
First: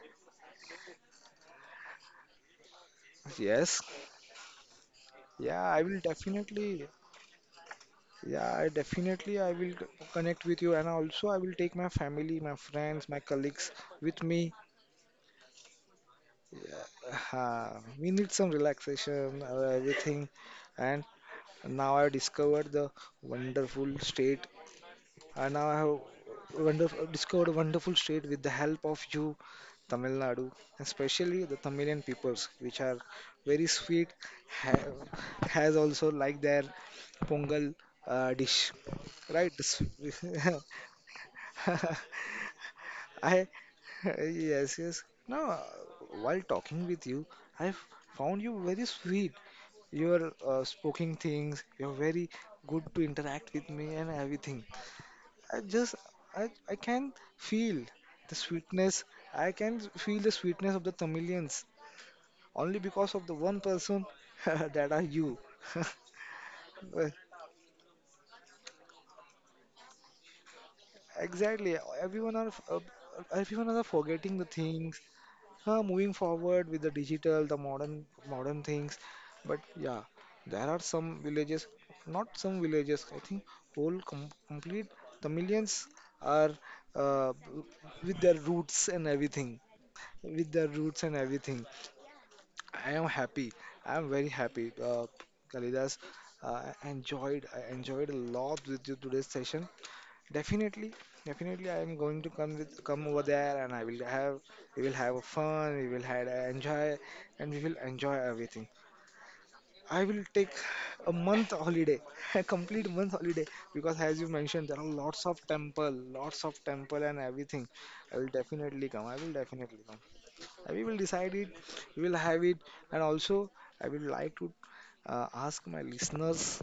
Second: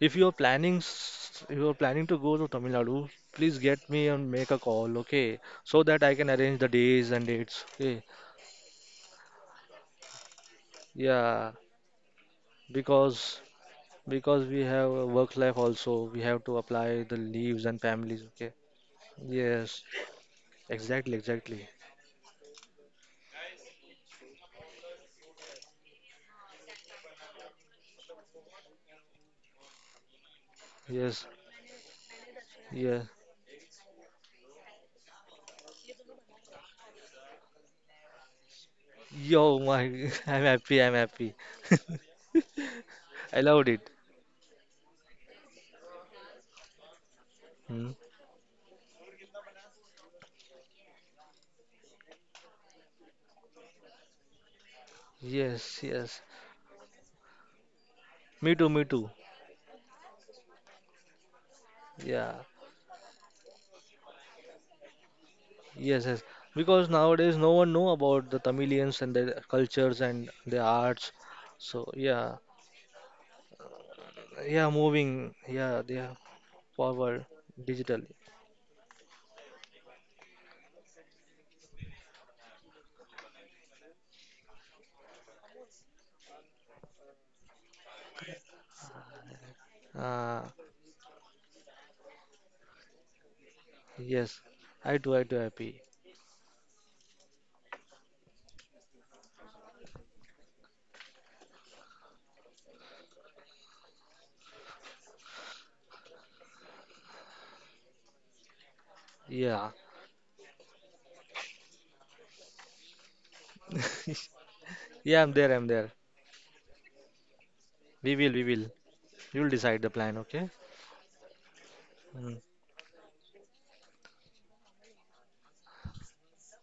If you're planning, s- if you're planning to go to Tamil Nadu, please
Yes,
get me and make a call, okay?
yeah, I
So
will
that I can arrange the
definitely,
days and dates. Okay.
yeah, I definitely, I will connect with you, and also I
Yeah.
will take my family, my friends, my
Because
colleagues with
because
me.
we have a work life also. We have to apply the leaves and
We
families.
need
Okay.
some relaxation,
Yes.
everything, and
Exactly, exactly.
Now I discovered the wonderful state, and now I have wonderful discovered a wonderful state with the help of you, Tamil Nadu,
Yes.
especially the Tamilian peoples, which are
Yeah.
very sweet, ha- has also like their pongal dish, right?
Yo,
This-
my. <laughs> I'm
<laughs>
happy, I'm happy. <laughs> I
I
loved it.
<laughs> yes yes. Now, while talking with you, I've
Hmm.
found you very sweet. Your speaking things, you're very good to interact with me and everything. I
Yes,
just,
yes.
I can feel the
Me too, me
sweetness.
too.
I can feel the sweetness of the Tamilians
Yeah.
only because of the one person <laughs> that are you. <laughs>
Yes, yes. Because
Well,
nowadays no one know about the Tamilians and their cultures and their arts.
exactly.
So yeah.
Everyone are everyone are forgetting the
Yeah.
things.
Moving. Yeah. They
Moving
are
forward with the
forward
digital, the modern
digitally.
modern things. But yeah, there are some villages, not some villages. I think whole complete the millions are uh, with their roots and everything.
Uh,
With their roots and everything. I am happy. I am very
Yes,
happy.
I too happy.
Kalidas, I enjoyed. I enjoyed a lot with you today's session. Definitely, definitely, I am going to come over there, and I will have we will have a fun, we will have a enjoy, and we will enjoy everything.
Yeah.
I will take a month holiday, <laughs> a complete month holiday, because as you
<laughs>
mentioned, there are
Yeah, I'm there, I'm there.
lots of temple and everything.
We
I will
will, we will.
definitely come. I will
You'll decide
definitely
the
come.
plan, okay?
We will decide it, we will
Mm.
have it, and also I would like to ask my listeners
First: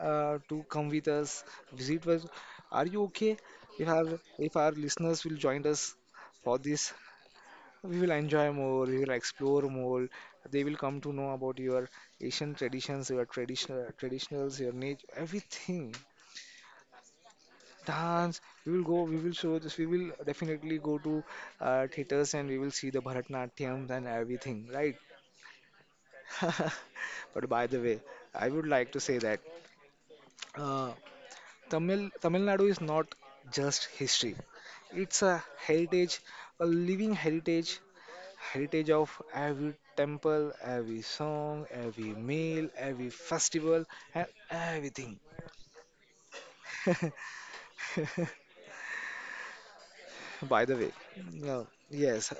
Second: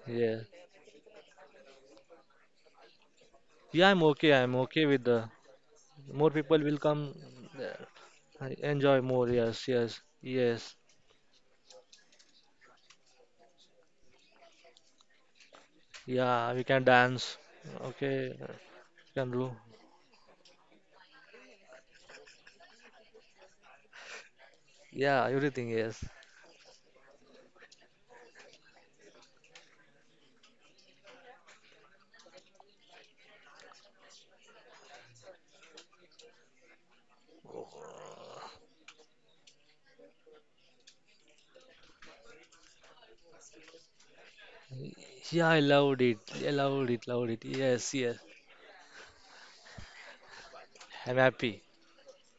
Yeah.
to come with us, visit us. Are you okay? If
Yeah,
our
I'm
if our
okay with
listeners
the
will join us
more
for
people will
this,
come. uh,
we will
I
enjoy more, we
enjoy
will
more,
explore
yes, yes,
more. They
yes.
will come to know about your Asian traditions, your traditional traditionals, your nature, everything.
Yeah, we can dance. Okay,
Dance. We will go. We
can
will
do.
show this. We will definitely go to theaters and we will see the Bharatanatyam and everything. Right?
Yeah, everything, yes.
<laughs> But by the way, I would like to say that uh, Tamil Nadu is not just history. It's a heritage, a living heritage, heritage of every temple, every song, every meal, every festival, and everything.
Yeah, I loved it. I loved it, loved it. Yes, yes.
By the way,
I'm happy.
yeah, yes,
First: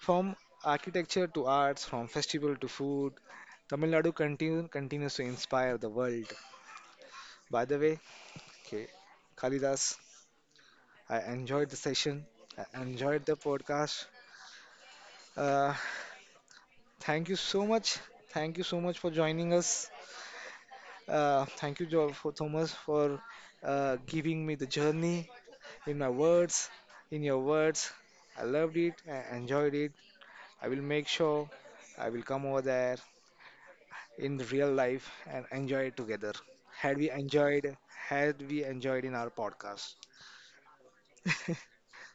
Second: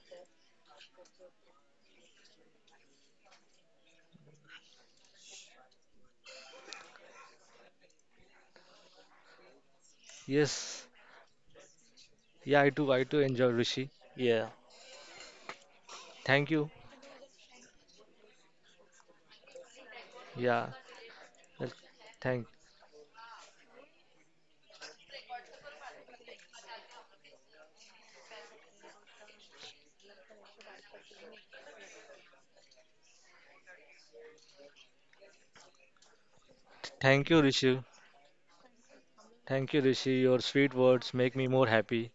from architecture to arts, from festival to food, Tamil Nadu continues to inspire the world. By the way, okay, Kalidas.
Yes.
I enjoyed the session.
Yeah,
I
I too
enjoyed the
enjoy Rishi.
podcast.
Yeah.
Uh,
Thank you.
thank you so much. Thank you so much for joining us.
Yeah. Well,
Thank you, Joel, for
thank.
Thomas, for giving me the journey in my words, in your words. I loved it. I enjoyed it. I will make sure I will come over there in the real life and enjoy it together.
Thank you, Rishi.
Had we enjoyed in our
Thank you,
podcast.
Rishi. Your sweet words make me more happy,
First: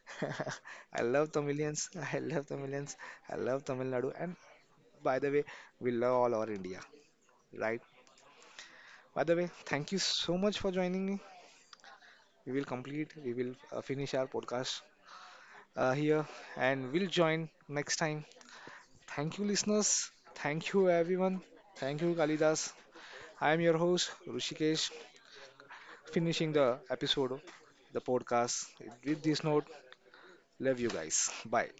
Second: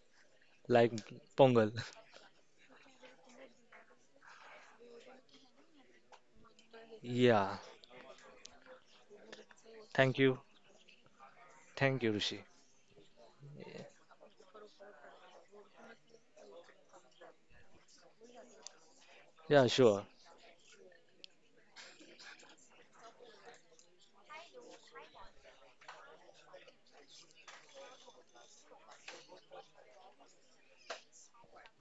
like
<laughs> I love
Pongal.
Tamilians.
<laughs>
<laughs> I love Tamilians. I love Tamil Nadu, and by the way, we love all our India,
Yeah.
right? By the way, thank you
Thank
so
you.
much for joining me.
Thank you, Rishi.
We will finish our podcast here and we'll join next time. Thank you,
Yeah, sure.
listeners. Thank you, everyone. Thank you, Kalidas. I am your host, Rushikesh, finishing the episode, the podcast with this note. Love you guys. Bye.